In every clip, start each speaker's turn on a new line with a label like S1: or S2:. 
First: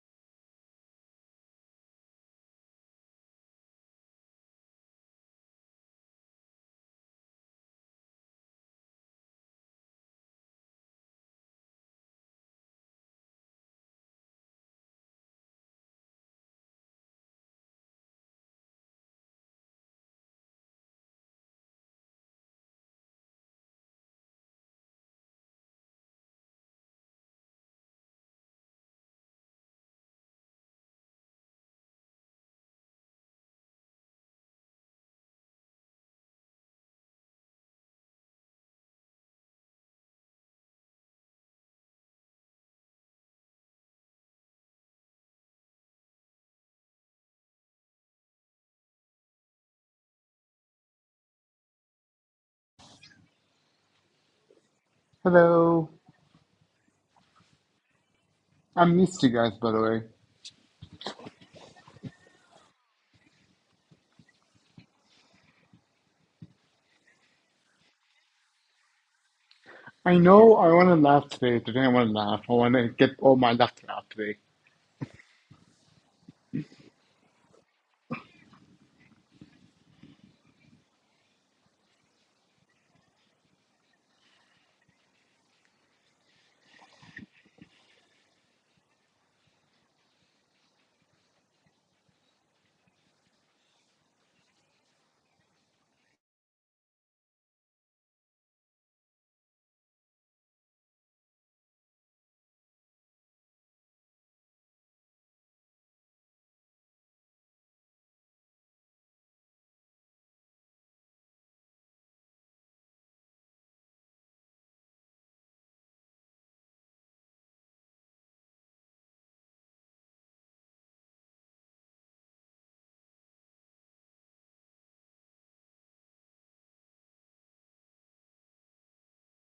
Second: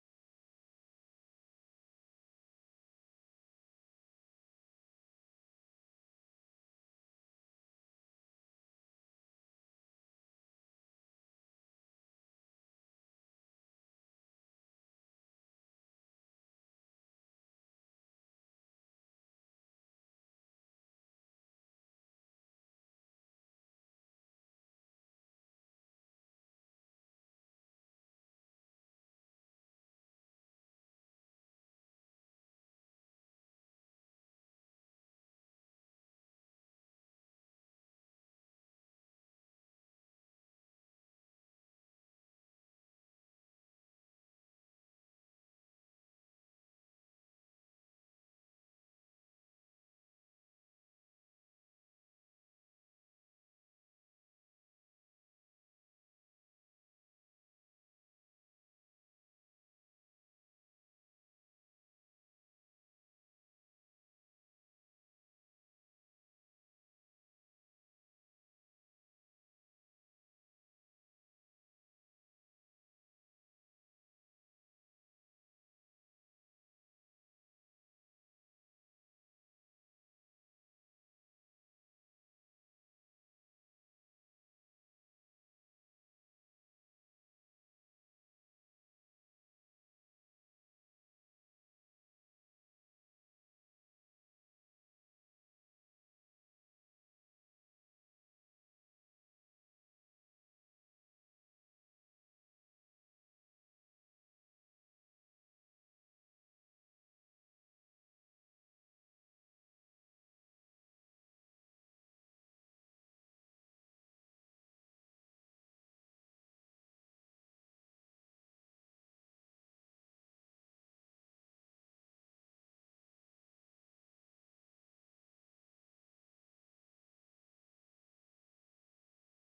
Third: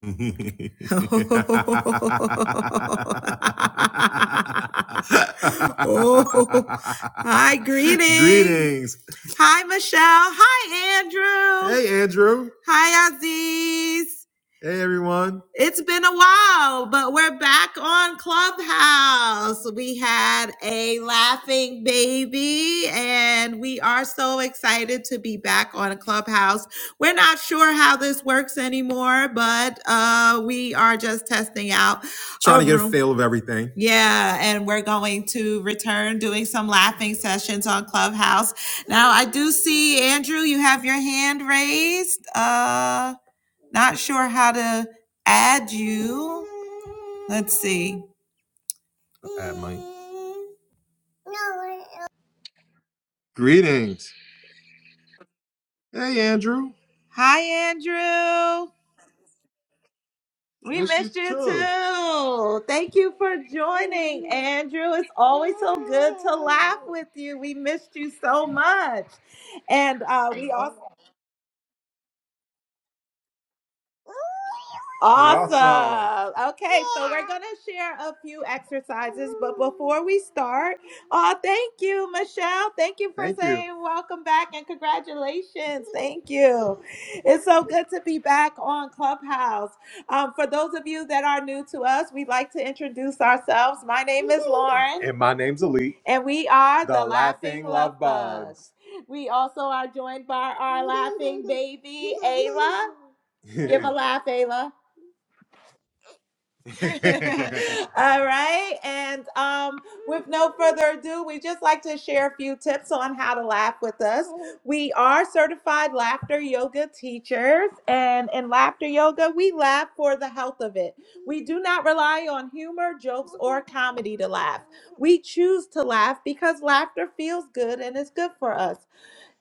S1: oh, hi, greetings. Greetings. Hi, Michelle. Hi, Andrew. Hey, Andrew. Hi, Aziz. Hey, everyone. It's been a while, but we're back on Clubhouse. We had a laughing baby, and we are so excited to be back on Clubhouse. We're not sure how this works anymore, but uh, we are just testing out Trying to get a feel of everything. Yeah, and we're going to return doing some laughing sessions on Clubhouse. Now, I do see Andrew, you have your hand raised. Uh, not sure how to add you. Let's see. Add Mike. Greetings.
S2: Hello.
S1: Hey, Andrew. Hi, Andrew.
S2: I missed you guys, by the way.
S1: We Miss you missed you too. too. Thank you for joining, Andrew. It's always so good to laugh with you. We missed you so much. And
S2: I
S1: uh, we
S2: know I
S1: also
S2: want to laugh today. Today I want to laugh. I want to get all my laughter out today.
S1: Awesome. Awesome. Okay, so we're going to share a few exercises, but before we start, oh, thank you, Michelle. Thank you for Thank you. saying welcome back and congratulations. Thank you. It's so good to be back on Clubhouse. Um, for those of you that are new to us, we'd like to introduce ourselves. My name is Lauren. And my name's Elite, And we are the the Laughing Love Love Bugs. We also are joined by our laughing baby, Ayla. Give a Hey, laugh, Ayla. All right. And um, with no further ado, we just like to share a few tips on how to laugh with us. We are certified laughter yoga teachers, and in laughter yoga, we laugh for the health of it. We do not rely on humor, jokes, or comedy to laugh. We choose to laugh because laughter feels good and is good for us.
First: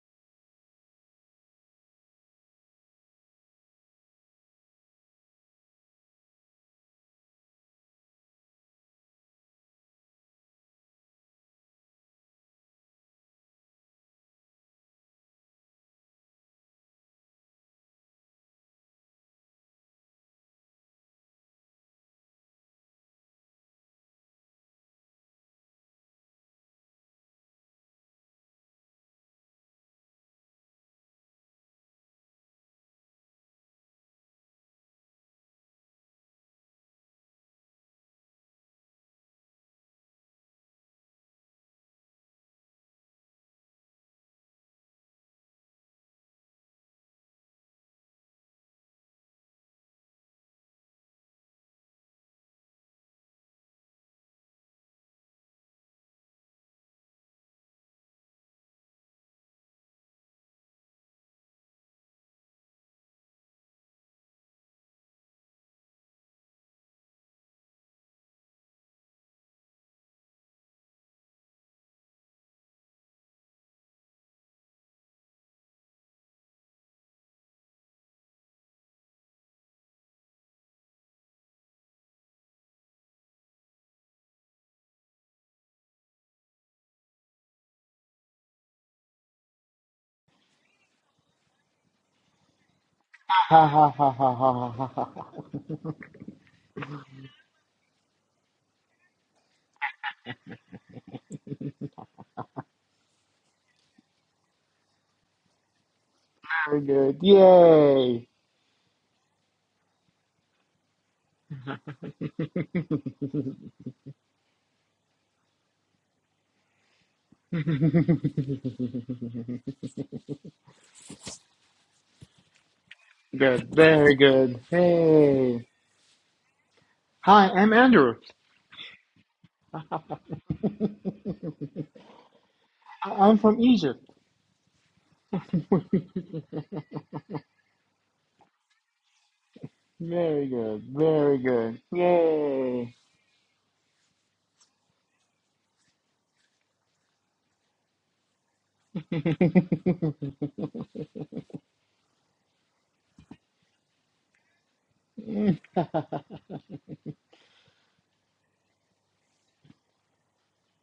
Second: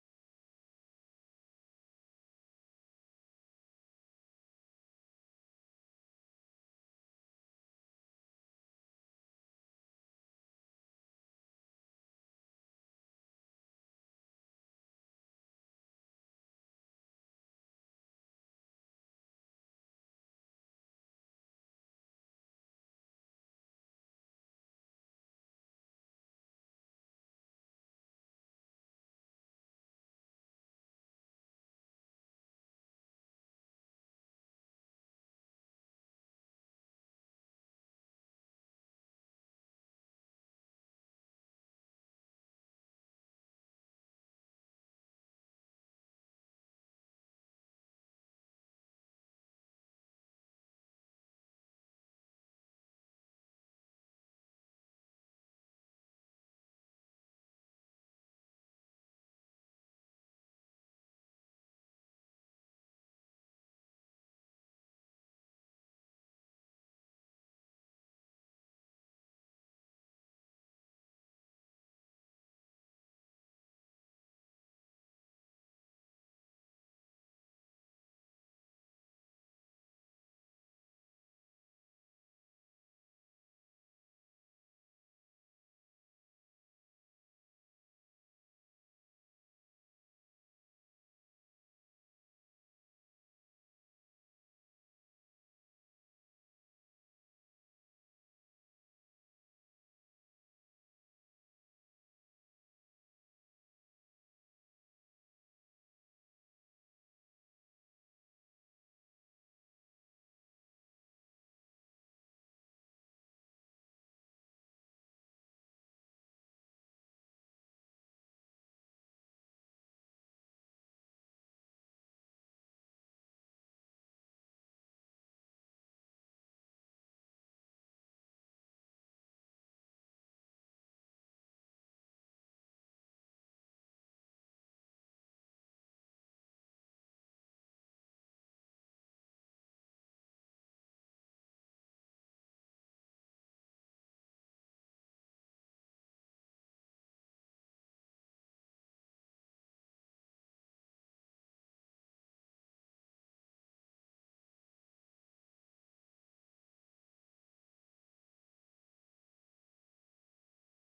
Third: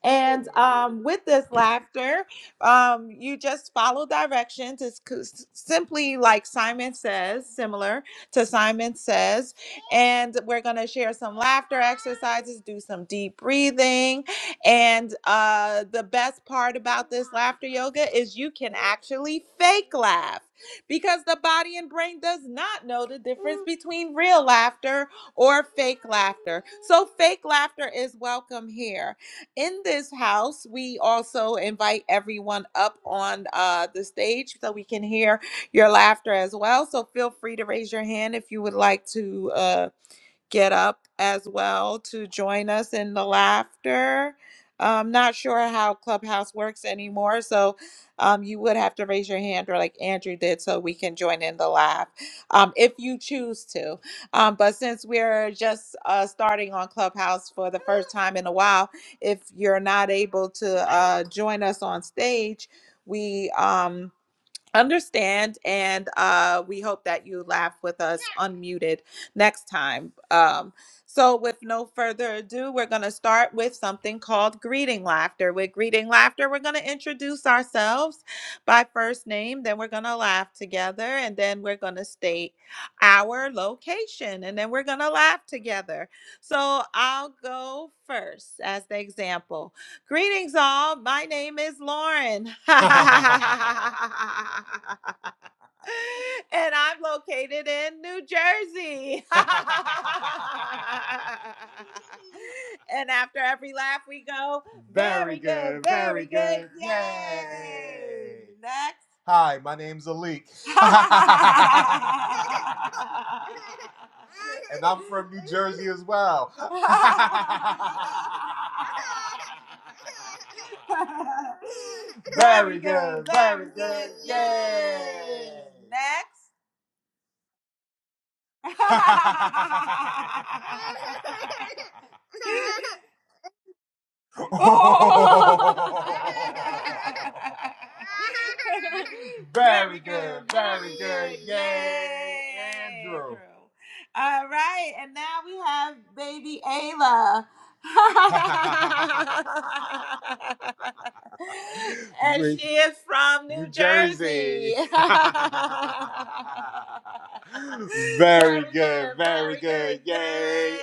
S1: And um, with this laughter, um, you just follow directions. It's co- simply like Simon says, similar to Simon says. And we're going to share some laughter exercises, do some deep breathing. And uh, the best part about this laughter yoga is you can actually fake laugh because the body and brain does not know the difference between real laughter or fake laughter. So, fake laughter is welcome here in this house, we also invite everyone up on uh, the stage so we can hear your laughter as well. So feel free to raise your hand if you would like to. Uh, get up as well to join us in the laughter. I'm not sure how Clubhouse works anymore, so um, you would have to raise your hand or like Andrew did so we can join in the laugh um, if you choose to. Um, but since we're just uh, starting on Clubhouse for the first time in a while, if you're not able to uh, join us on stage, we. Um, understand and uh we hope that you laugh with us unmuted next time um so with no further ado we're going to start with something called greeting laughter with greeting laughter we're going to introduce ourselves by first name then we're going to laugh together and then we're going to state our location and then we're going to laugh together so i'll go first as the example Greetings, all. My name is Lauren. and
S2: Ha ha ha ha ha ha ha ha. ha.
S1: I'm located in New Jersey. and after every laugh, we go, very very good, good, very good. good.
S2: Very good.
S1: Yay.
S2: Yay.
S1: Yay! Next. Hi, my name's Alik. and I'm from New Jersey as well. very good, very
S2: Good.
S1: good.
S2: Very good.
S1: Yay!
S2: Hey.
S1: Next.
S2: Hi, I'm Andrew. I- I'm from Egypt.
S1: Oh. very
S2: Very
S1: good,
S2: good.
S1: very
S2: Very
S1: good.
S2: good.
S1: Yay,
S2: Yay.
S1: Andrew. All right, and now we have baby Ayla. and she is from New New Jersey. Jersey. very very good, very good. good. Yay,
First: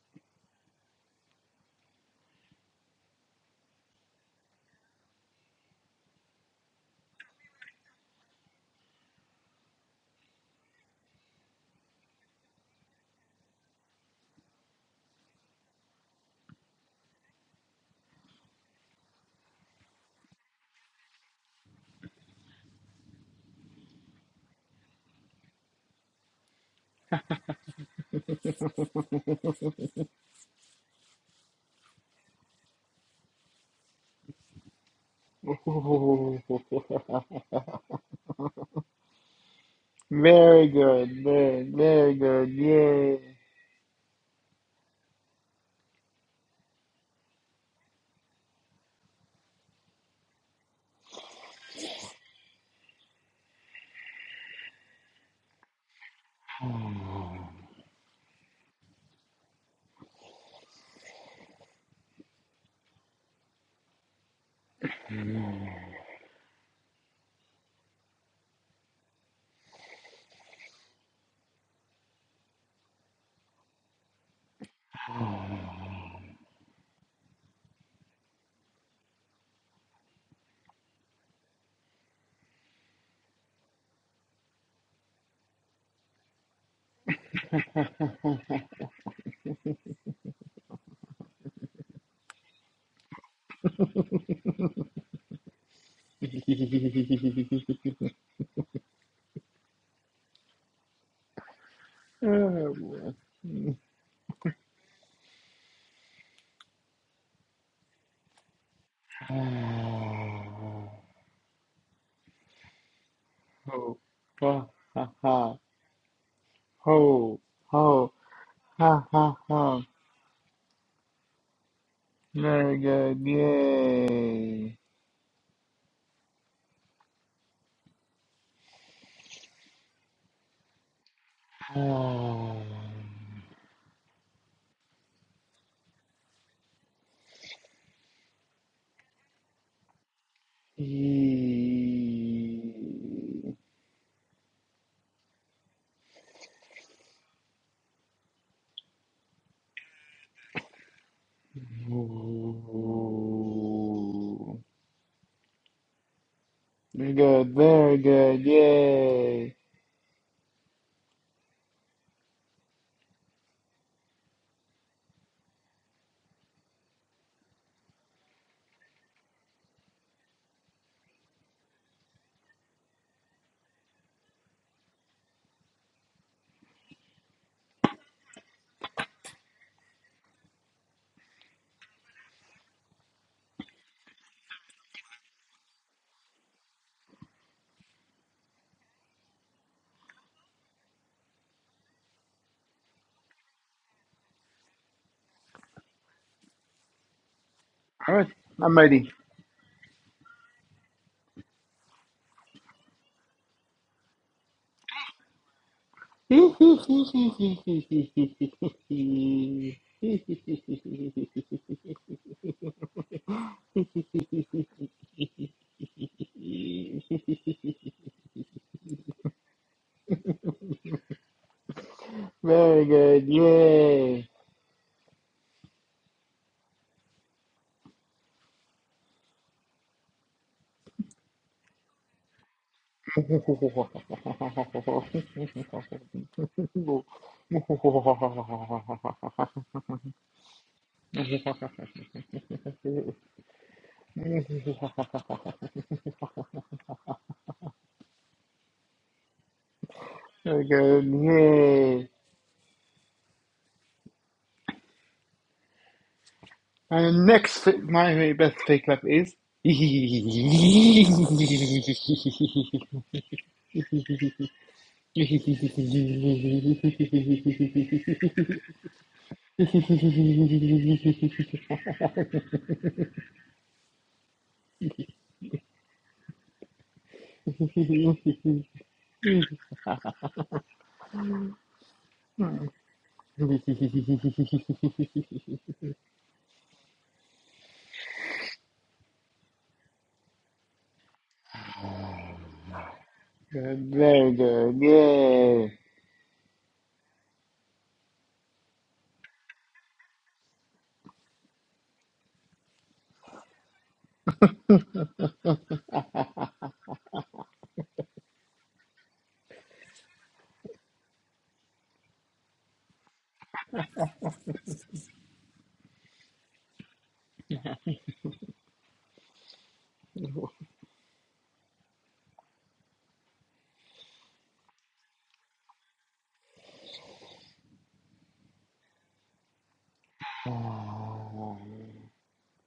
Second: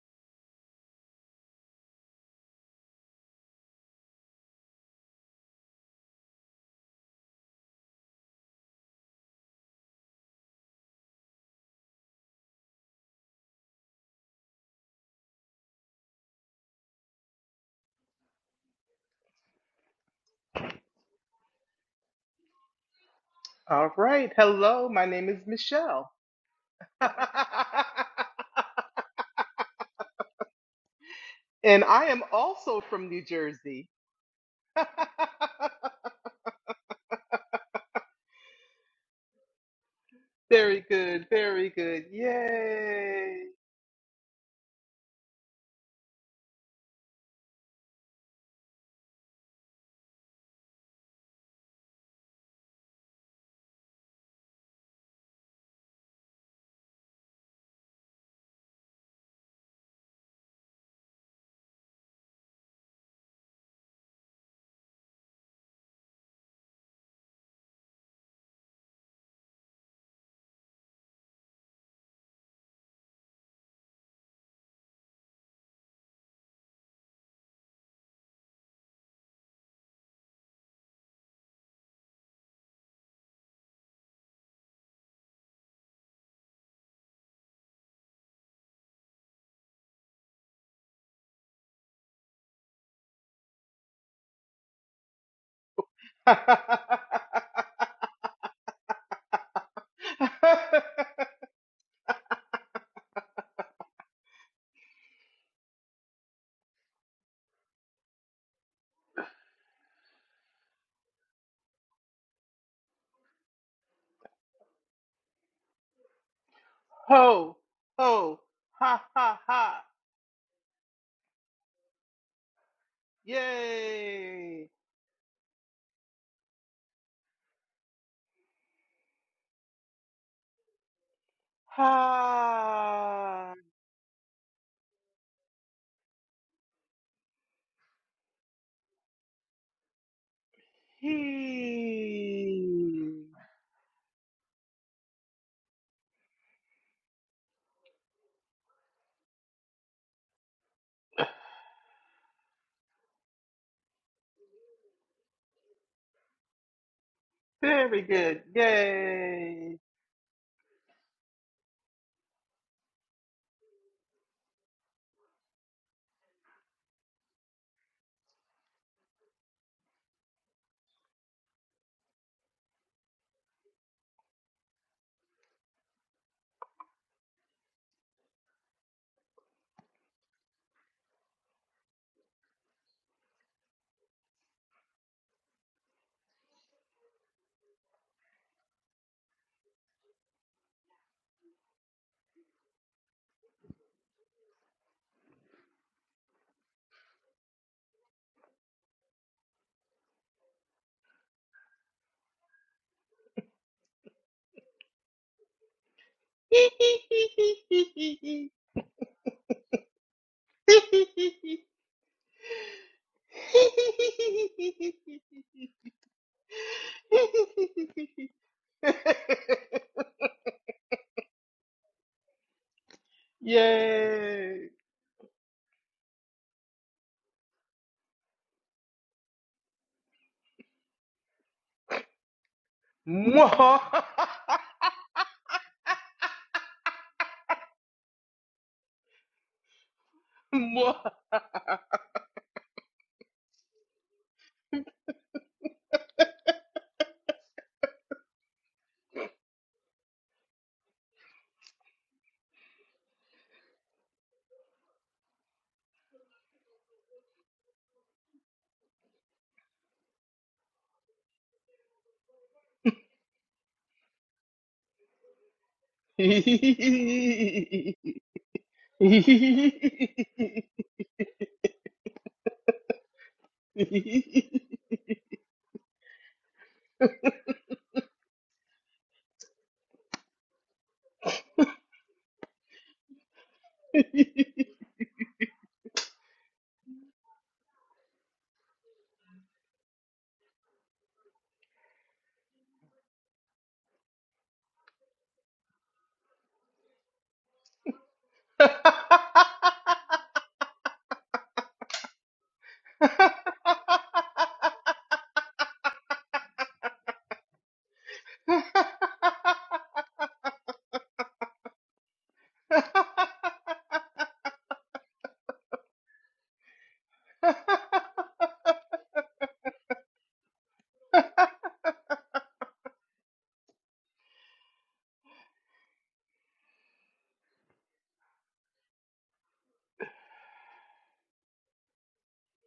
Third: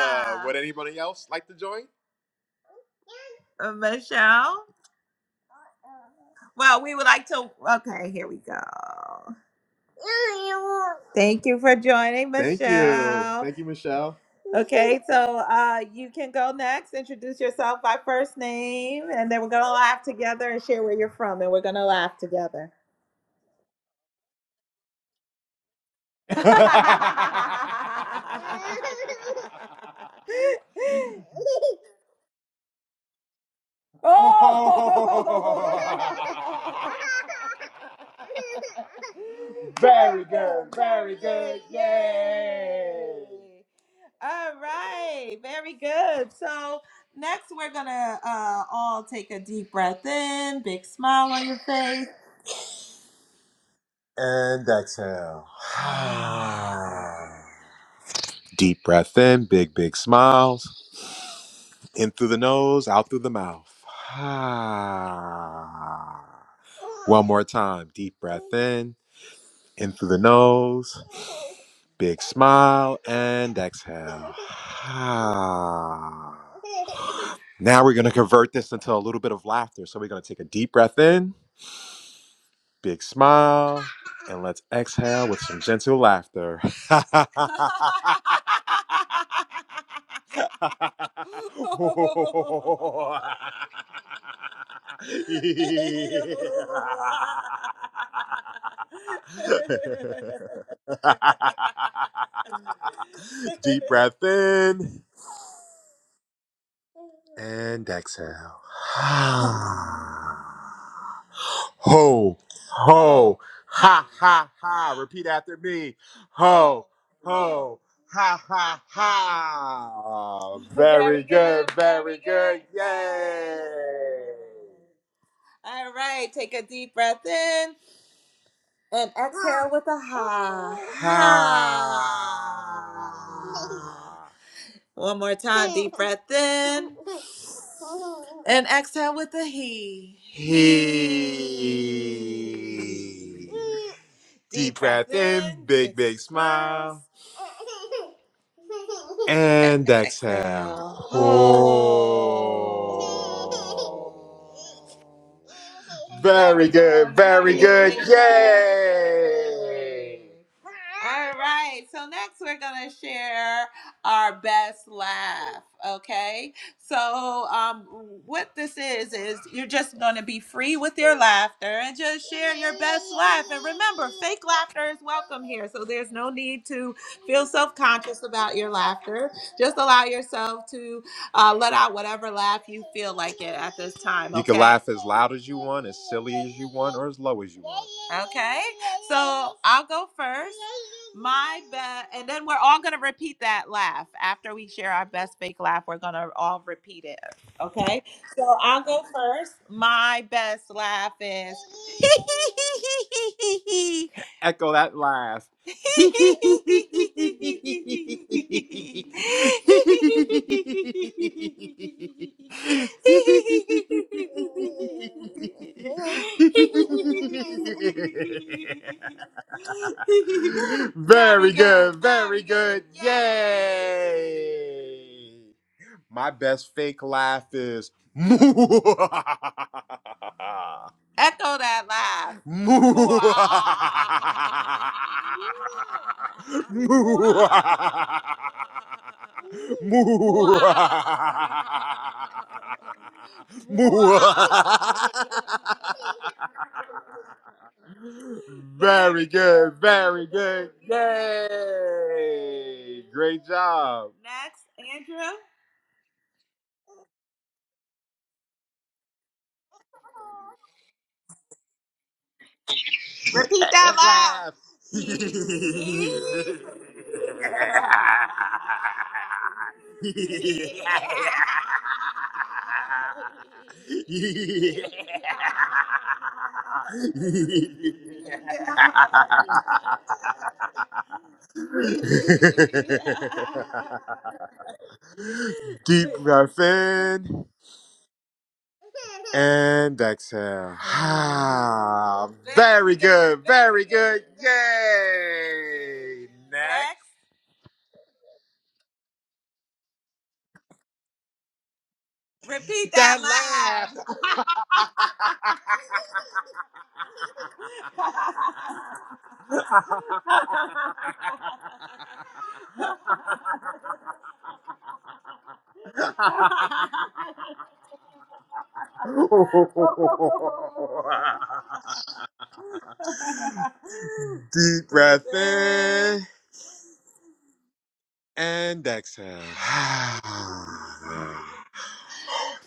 S1: Ayla. Would anybody else like to join? Uh, Michelle? Well, we would like to. Okay, here we go. Thank you for joining, Thank you. Michelle. Thank you, Michelle. Okay, so uh, you can go next. Introduce yourself by first name, and then we're gonna laugh together and share where you're from, and we're gonna laugh together.
S3: All right. Hello, my name is Michelle. and I am also from New Jersey.
S1: oh! Very good.
S2: very
S3: very
S1: Very
S2: good.
S3: good,
S1: good.
S2: Very,
S3: very good.
S2: very good.
S1: Yay.
S2: Yay.
S3: Yay.
S1: All right, very good. So next we're gonna uh all take a deep breath in, big smile on your face. And exhale. Deep breath in, big, big smiles. In through the nose, out through the mouth. One more time. Deep breath in, in through the nose. Big smile and exhale. now we're going to convert this into a little bit of laughter. So we're going to take a deep breath in. Big smile, and let's exhale with some gentle laughter.
S2: Oh, boy.
S1: Deep breath in and exhale. ho, ho,
S2: ho,
S1: ha, ha,
S2: ha,
S1: ha.
S2: ha,
S1: Repeat
S2: ha,
S1: after me. Ho,
S2: ho,
S3: ho,
S1: ho,
S2: ho,
S3: ho,
S1: ha, ha,
S2: ha,
S3: ha,
S2: ha,
S3: ha,
S2: ha.
S3: ha.
S1: ha. Very Very good, good, very very good. good.
S2: Very good,
S1: Yay!
S3: Yay.
S2: yay.
S1: All right, take a deep breath in and with a Ha.
S2: Ah,
S3: Ha.
S1: Ha. One more time, deep breath in. And exhale with a he. He.
S3: He.
S2: yee.
S1: breath in, big, big smile, and exhale. Oh.
S2: Ooh.
S1: Very
S2: Very
S1: good.
S2: good,
S1: Very good.
S2: very
S3: Very good.
S2: good,
S3: Yay.
S2: yay.
S1: Yay. All right. So next we're gonna share our best laugh. Okay. So um, what this is is you're just gonna be free with your laughter and just share your best laugh. And remember, fake laughter is welcome here. So there's no need to Feel self conscious about your laughter. Just allow yourself to uh, let out whatever laugh you feel like it at this time, You can okay? laugh as loud as you want, as silly as you want, or as low as you want. Okay, so I'll go first. My best, and then we're all gonna repeat that laugh after we share our best fake laugh. We're gonna all repeat it. Okay,
S2: All right,
S1: so
S2: I'm
S1: I'll go
S2: ready.
S1: first. My best laugh is. Echo that laugh. Very good. very good.
S2: Very good, yay.
S3: Yay!
S1: Yay! My best fake laugh is Echo that laugh.
S3: Mwah! Mwah!
S1: Very good, very good.
S2: Okay, yay.
S1: Yay! Great job. Next, Andrew.
S2: And next, my best fake clap is.
S1: that loud. Deep breath in. And exhale. Ah, very good,
S2: Good,
S1: very good.
S2: very good, yay.
S1: Yay! Next. repeat that That laugh. laugh. Deep breath in. and exhale.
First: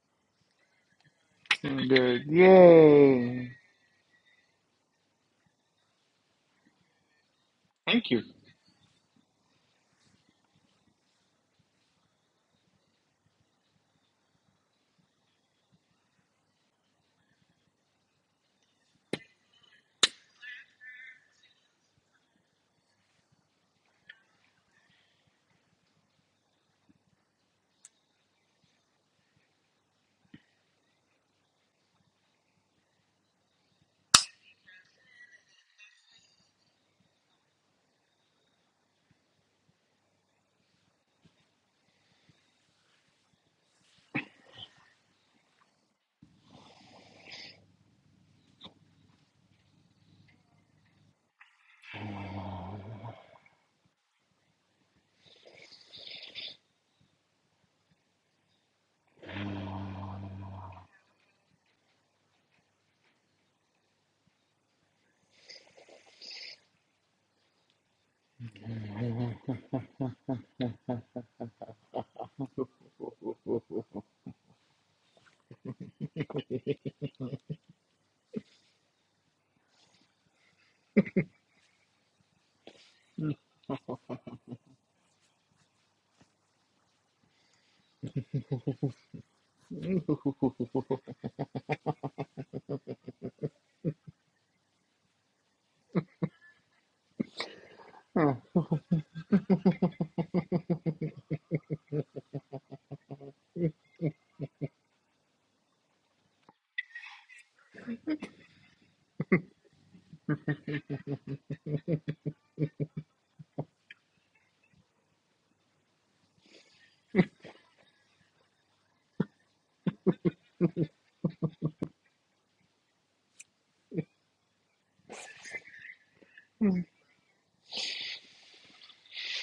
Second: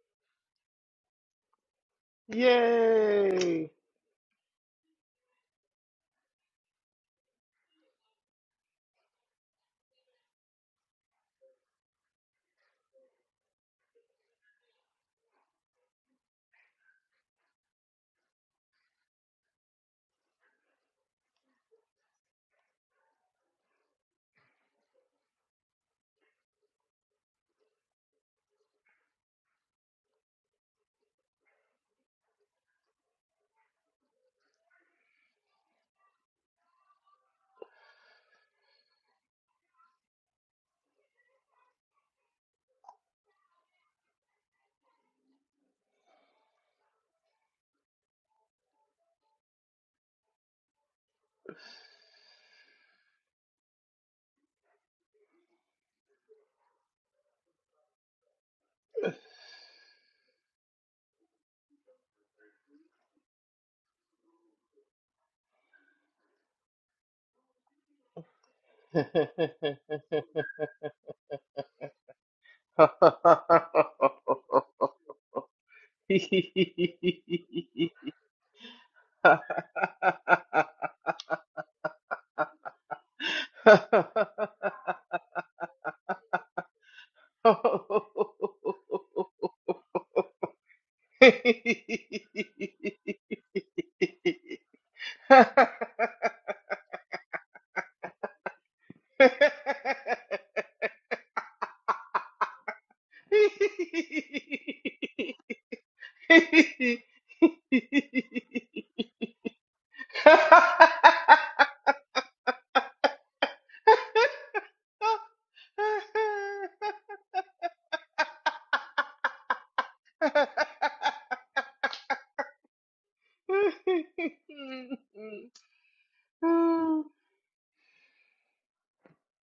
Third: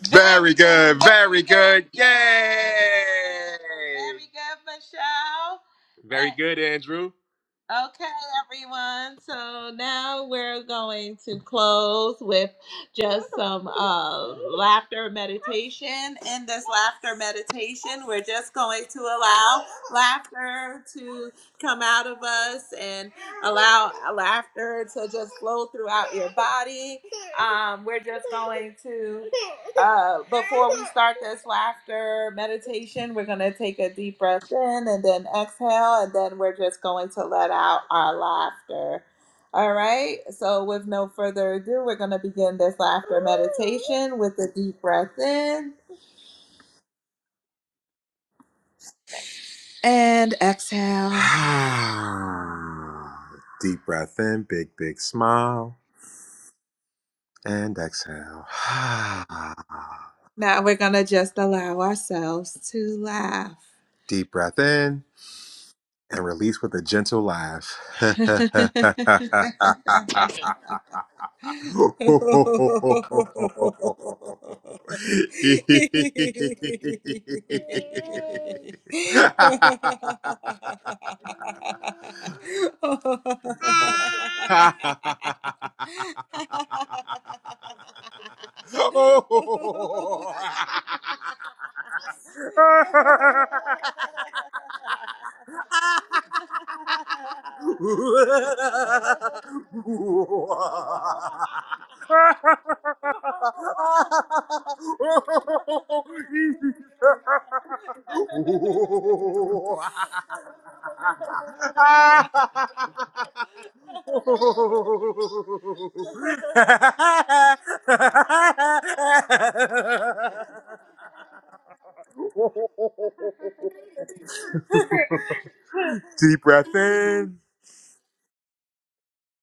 S1: Very very good. good, Very very good. good. Yay.
S2: Good, yay.
S3: Yay!
S1: Very good, Michelle. Very Eh, good, Andrew. Uh, okay,
S2: Thank you.
S1: everyone. So now we're going to close with just some uh, laughter meditation. In this laughter meditation, we're just going to allow laughter to come out of us and allow laughter to just flow throughout your body. Um, we're just going to, uh, before we start this laughter meditation, we're going to take a deep breath in and then exhale, and then we're just going to let out our laughter. All right, so with no further ado, we're going to begin this laughter meditation with a deep breath in. And exhale. Deep breath in, big, big smile, and exhale. Now we're going to just allow ourselves to laugh. Deep breath in and release with a gentle laugh. Deep breath in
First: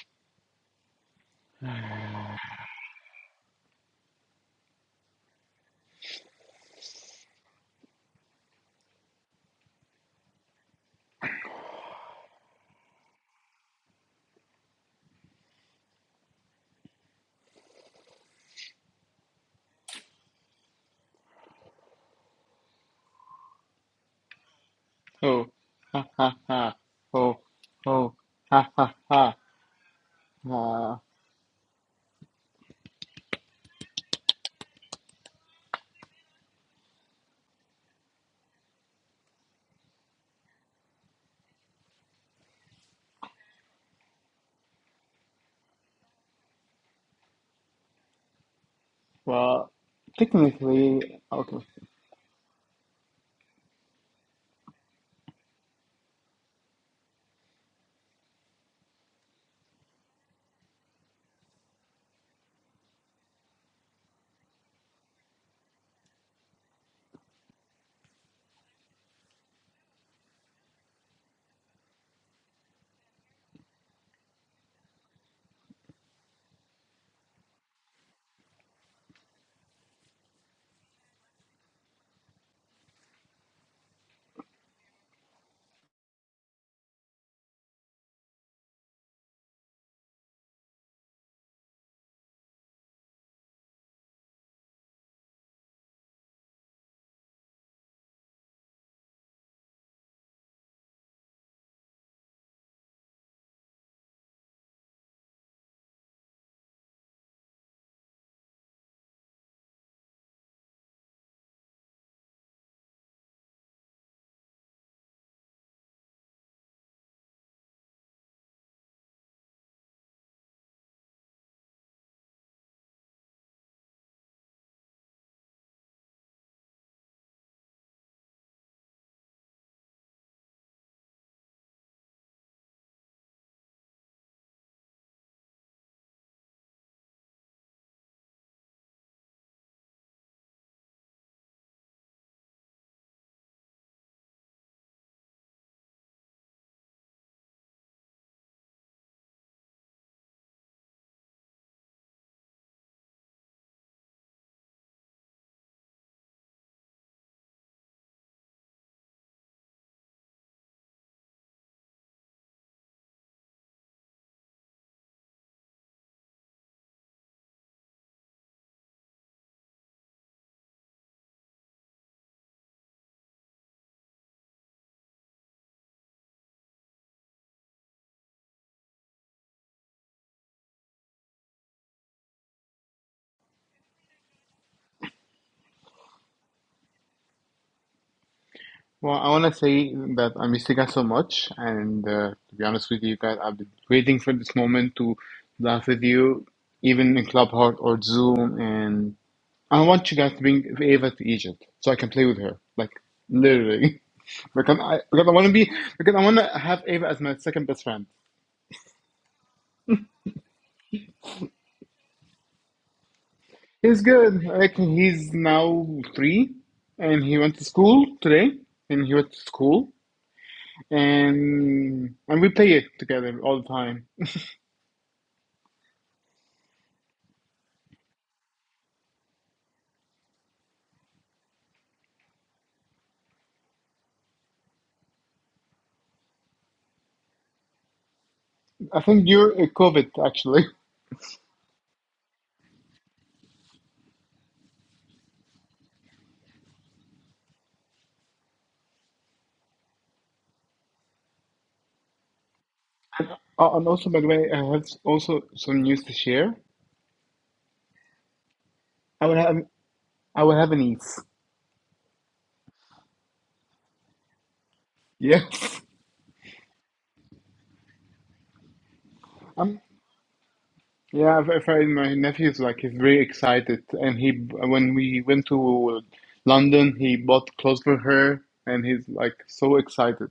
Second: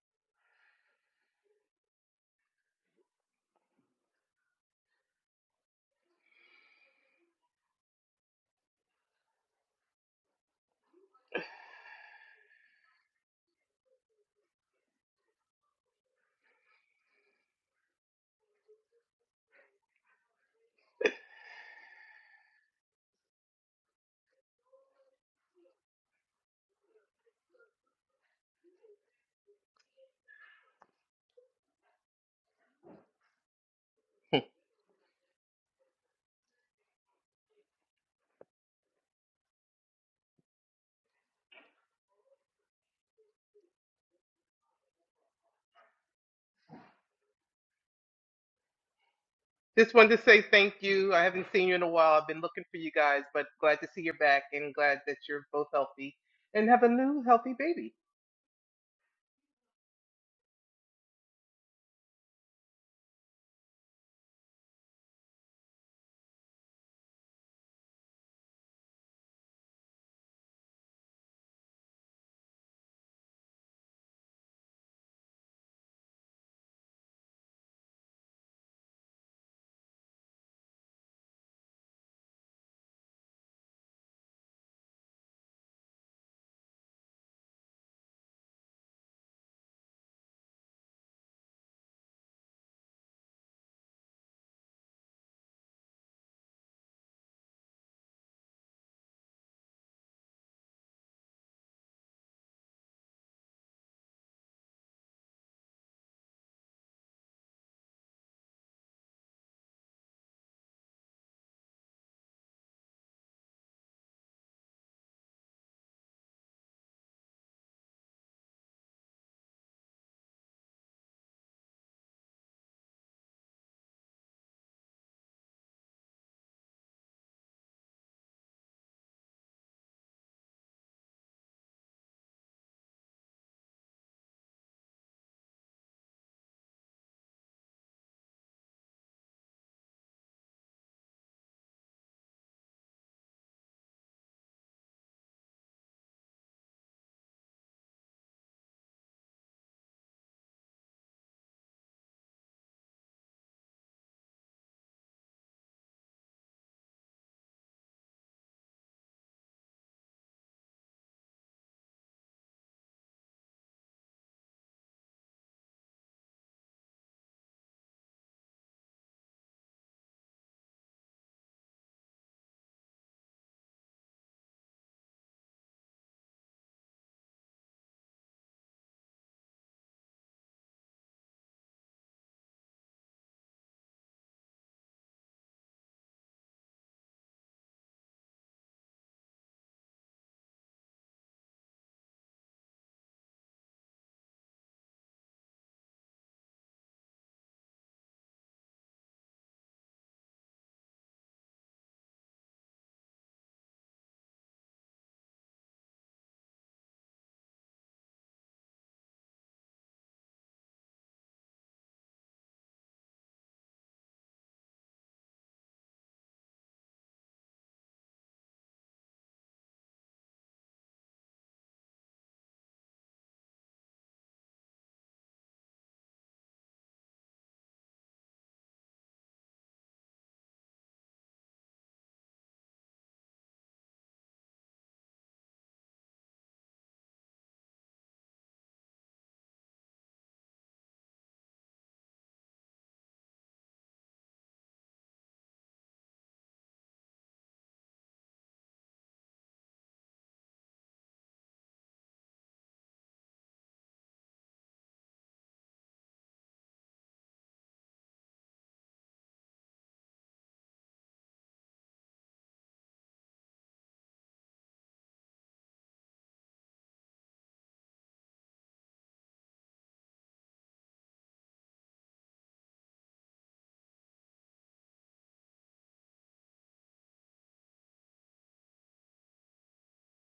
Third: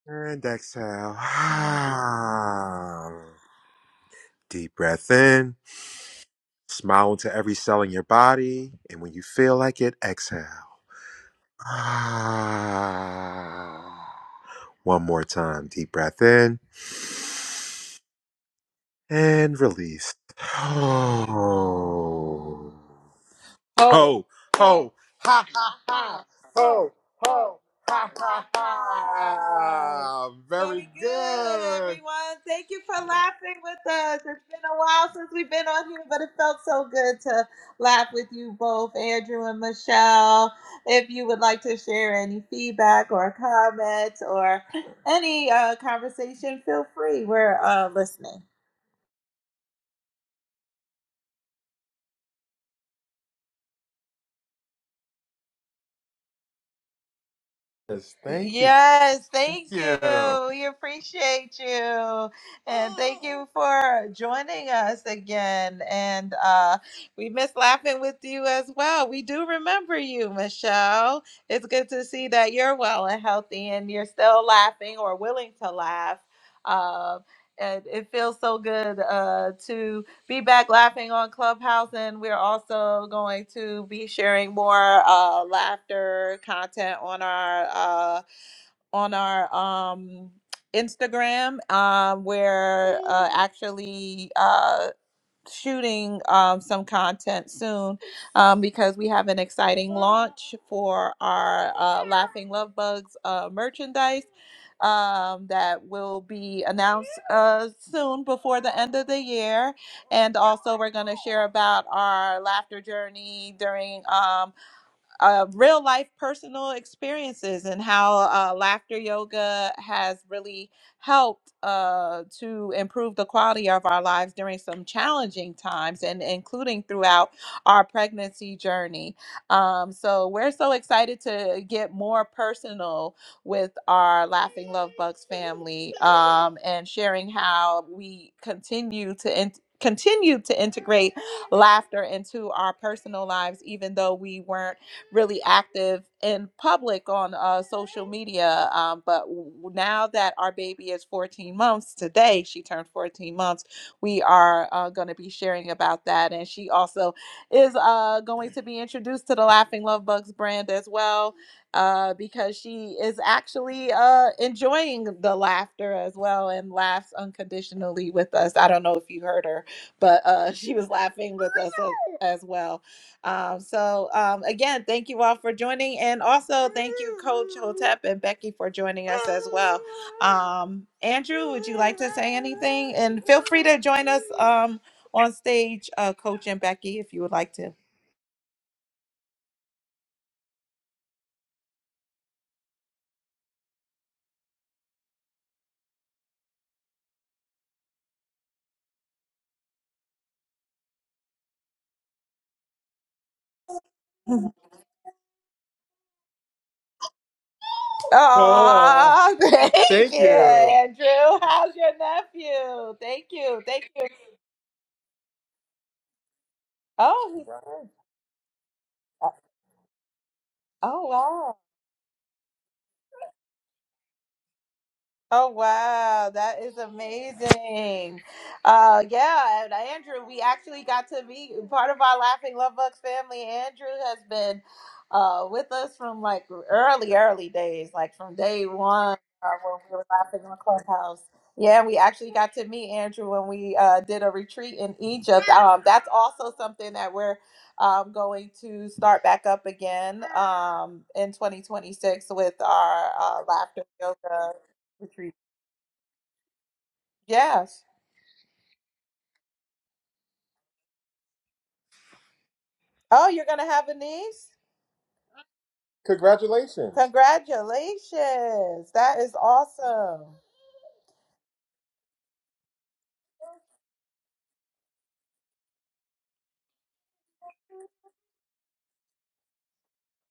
S1: and exhale. Deep breath in. Smile into every cell in your body. And when you feel like it, exhale. One more time. Deep breath in. and release. Oh, Ho, ho,
S2: Oh,
S1: ha, ha,
S2: oh,
S1: ha,
S2: ha
S1: ha,
S2: ha ha.
S1: ho,
S2: Oh,
S1: ho, ha, ha,
S2: oh,
S1: ha,
S2: ha
S1: ha.
S2: ha ha.
S1: ha. Very Very
S2: Uh,
S1: good, good. everyone. Thank you for laughing with us. It's been a while since we've been on here, but it felt so good to laugh with you both, Andrew and Michelle. If you would like to share any feedback or comments or any uh, conversation, feel free. We're uh, listening.
S2: well,
S3: Just wanted to say thank you.
S2: technically,
S3: I haven't
S2: okay.
S3: seen you in a while. I've been looking for you guys, but glad to see you're back and glad that you're both healthy and have a new healthy baby.
S1: Yes, thank you. Yes, thank you. Yeah. We appreciate you. And thank you for joining us again. And uh, we miss laughing with you as well. We do remember you, Michelle. It's good to see that you're well and healthy and you're still laughing or willing to laugh. Um, and it feels so good uh, to be back laughing on Clubhouse, and we're also going to be sharing more uh, laughter content on our uh, on our um, Instagram, um, where uh, actually. Uh, shooting um, some content soon um, because we have an exciting launch for our uh, Laughing Love Bugs uh, merchandise um, that will be announced uh, soon before the end of the year. And also, we're going to share about our laughter journey during. Um, uh, real life personal experiences and how uh, laughter yoga has really helped uh, to improve the quality of our lives during some challenging times and including throughout our pregnancy journey. Um, so we're so excited to get more personal with our Laughing Love Bugs family um, and sharing how we continue to. In- continue to integrate laughter into our personal lives even though we weren't really active in public on uh, social media. Um, but w- now that our baby is 14 months, today she turned 14 months, we are uh, going to be sharing about that. And she also is uh, going to be introduced to the Laughing Love Bugs brand as well. Uh, because she is actually uh, enjoying the laughter as well and laughs unconditionally with us. I don't know if you heard her, but uh, she was laughing with us as, as well. Um, so um, again, thank you all for joining, and also thank you, Coach Hotep and Becky, for joining us as well. Um, Andrew, would you like to say anything? And feel free to join us um, on stage, uh, Coach and Becky, if you would like to.
S2: Well, I want to say that I miss you guys so much, and uh, to be honest with you guys, I've been waiting for this moment to laugh with you, even in Clubhouse or Zoom, and I want you guys to bring Ava to Egypt so I can play with her, like literally.
S1: Oh,
S2: Because I because I want to be because I want to have Ava as my second best friend.
S1: Oh, thank thank you, you. Andrew. How's your nephew? Thank you, thank
S2: He's
S1: you.
S2: good. Like he's now three, and
S1: Oh,
S2: he
S1: he's
S2: went to
S1: good.
S2: school today, and he went to school,
S1: Oh, wow.
S2: and and we play it together all the time.
S1: Oh wow, that is amazing. Uh yeah, and Andrew, we actually got to meet part of our Laughing Love Bucks family. Andrew has been uh with us from like early, early days, like from day
S2: I
S1: one
S2: think
S1: uh,
S2: you're a
S1: when we were
S2: COVID
S1: laughing on
S2: actually.
S1: Clubhouse. Yeah, we actually got to meet Andrew when we uh did a retreat in Egypt. Um that's also something that we're um going to start back up again um in 2026 with our
S2: And,
S1: uh
S2: uh,
S1: laughter
S2: and also, by the way,
S1: yoga
S2: I have
S1: retreat.
S2: also some news to share.
S1: Yes.
S2: I will have I will have a niece.
S1: Oh, you're going to have a niece?
S2: Yes,
S1: Congratulations. Congratulations. That is
S2: I'm
S1: awesome.
S2: Yeah, I've, I've heard my nephew's like he's very excited, and he when we went to London, he bought clothes for her, and he's like so excited.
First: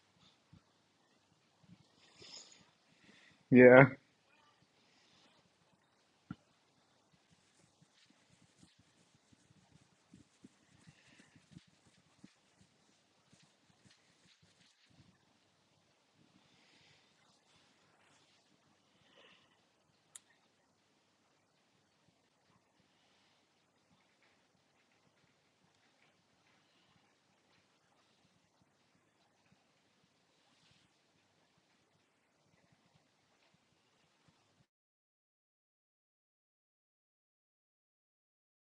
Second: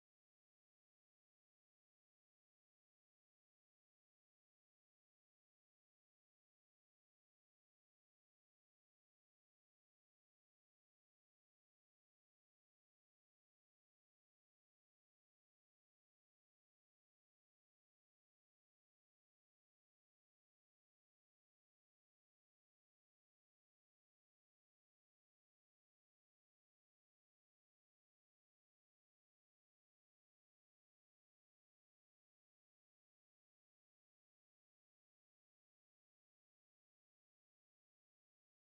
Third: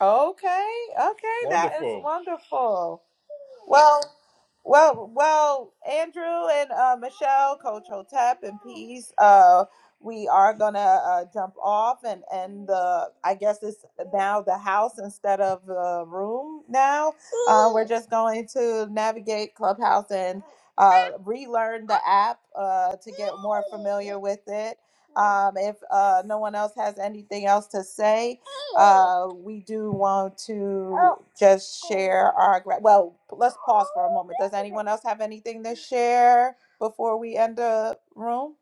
S1: Okay. Okay. That is Wonderful. wonderful.
S2: Yeah,
S1: Well, Well, well, Andrew and uh, Michelle, Coach Hotep, and Peace. Uh, we are gonna uh, jump off and and the I guess it's now the house instead of the room. Now uh, we're just going to navigate Clubhouse and uh, relearn the app uh, to get more familiar with it. Um, if uh, no one else has anything else to say, uh, we do want to just share our. Gra- well, let's pause for a moment. Does anyone else have anything to share before we end the room?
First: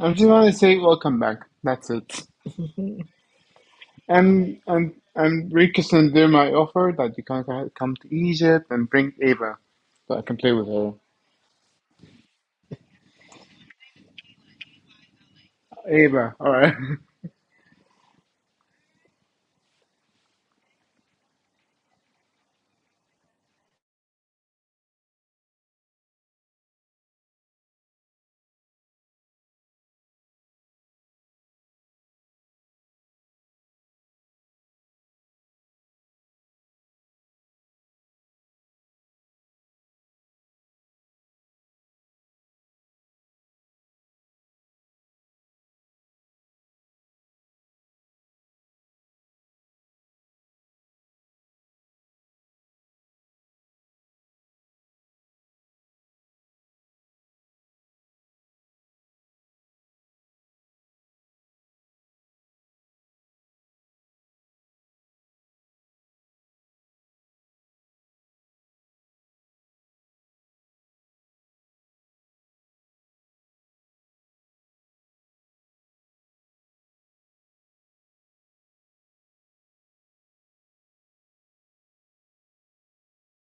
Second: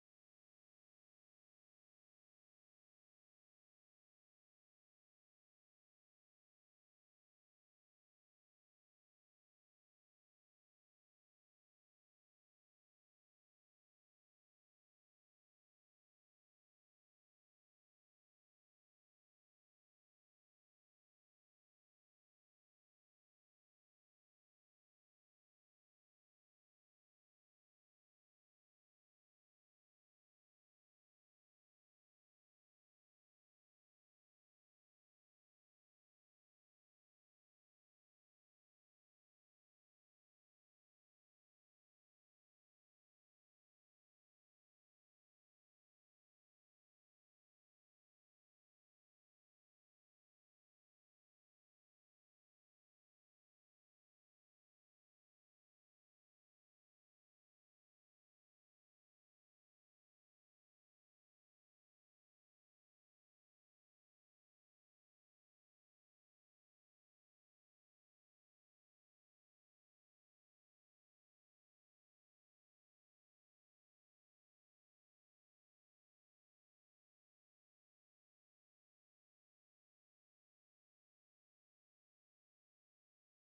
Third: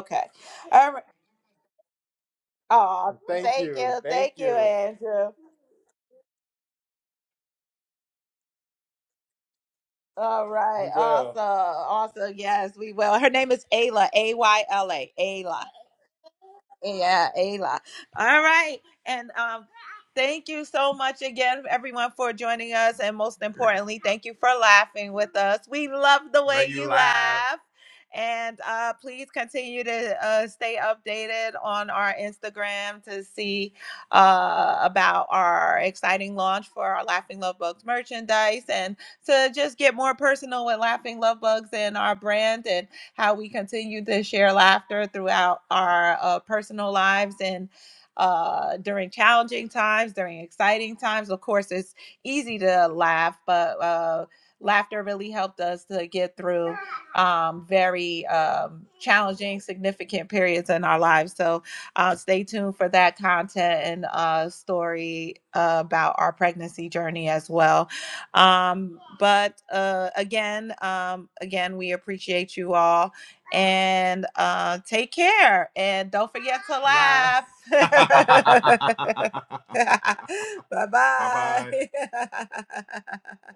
S2: I just want to say
S1: All right.
S2: welcome back. That's it.
S1: Oh, Thank thank you. you. Thank Thank you, you.
S2: And and
S1: Andrew.
S2: and Rikus and there my offer that you can co- come to Egypt and bring Ava, so I can
S1: All
S2: play with
S1: right.
S2: her.
S1: We will. Awesome. Awesome. Yes, we will. Her name is Ayla. A Y L A. Ayla.
S2: Ava, all right.
S1: Yeah, Ayla. All right. And um, thank you so much again, everyone, for joining us. And most importantly, thank you for laughing with us. We love the Love way Love you you laugh. laugh. And uh, please continue to uh, stay updated on our Instagram to see uh, about our exciting launch for our Laughing Love Bugs merchandise and to just get more personal with Laughing Love Bugs and our brand. and how we continue to share laughter throughout our uh, personal lives and uh, during challenging times, during exciting times. Of course, it's easy to laugh, but uh, laughter really helped us to get through um, very um, challenging, significant periods in our lives. So uh, stay tuned for that content and uh, story uh, about our pregnancy journey as well um, but uh, again, um, again, we appreciate you all and uh, take care. And don't forget to Laugh. bye bye bye. bye.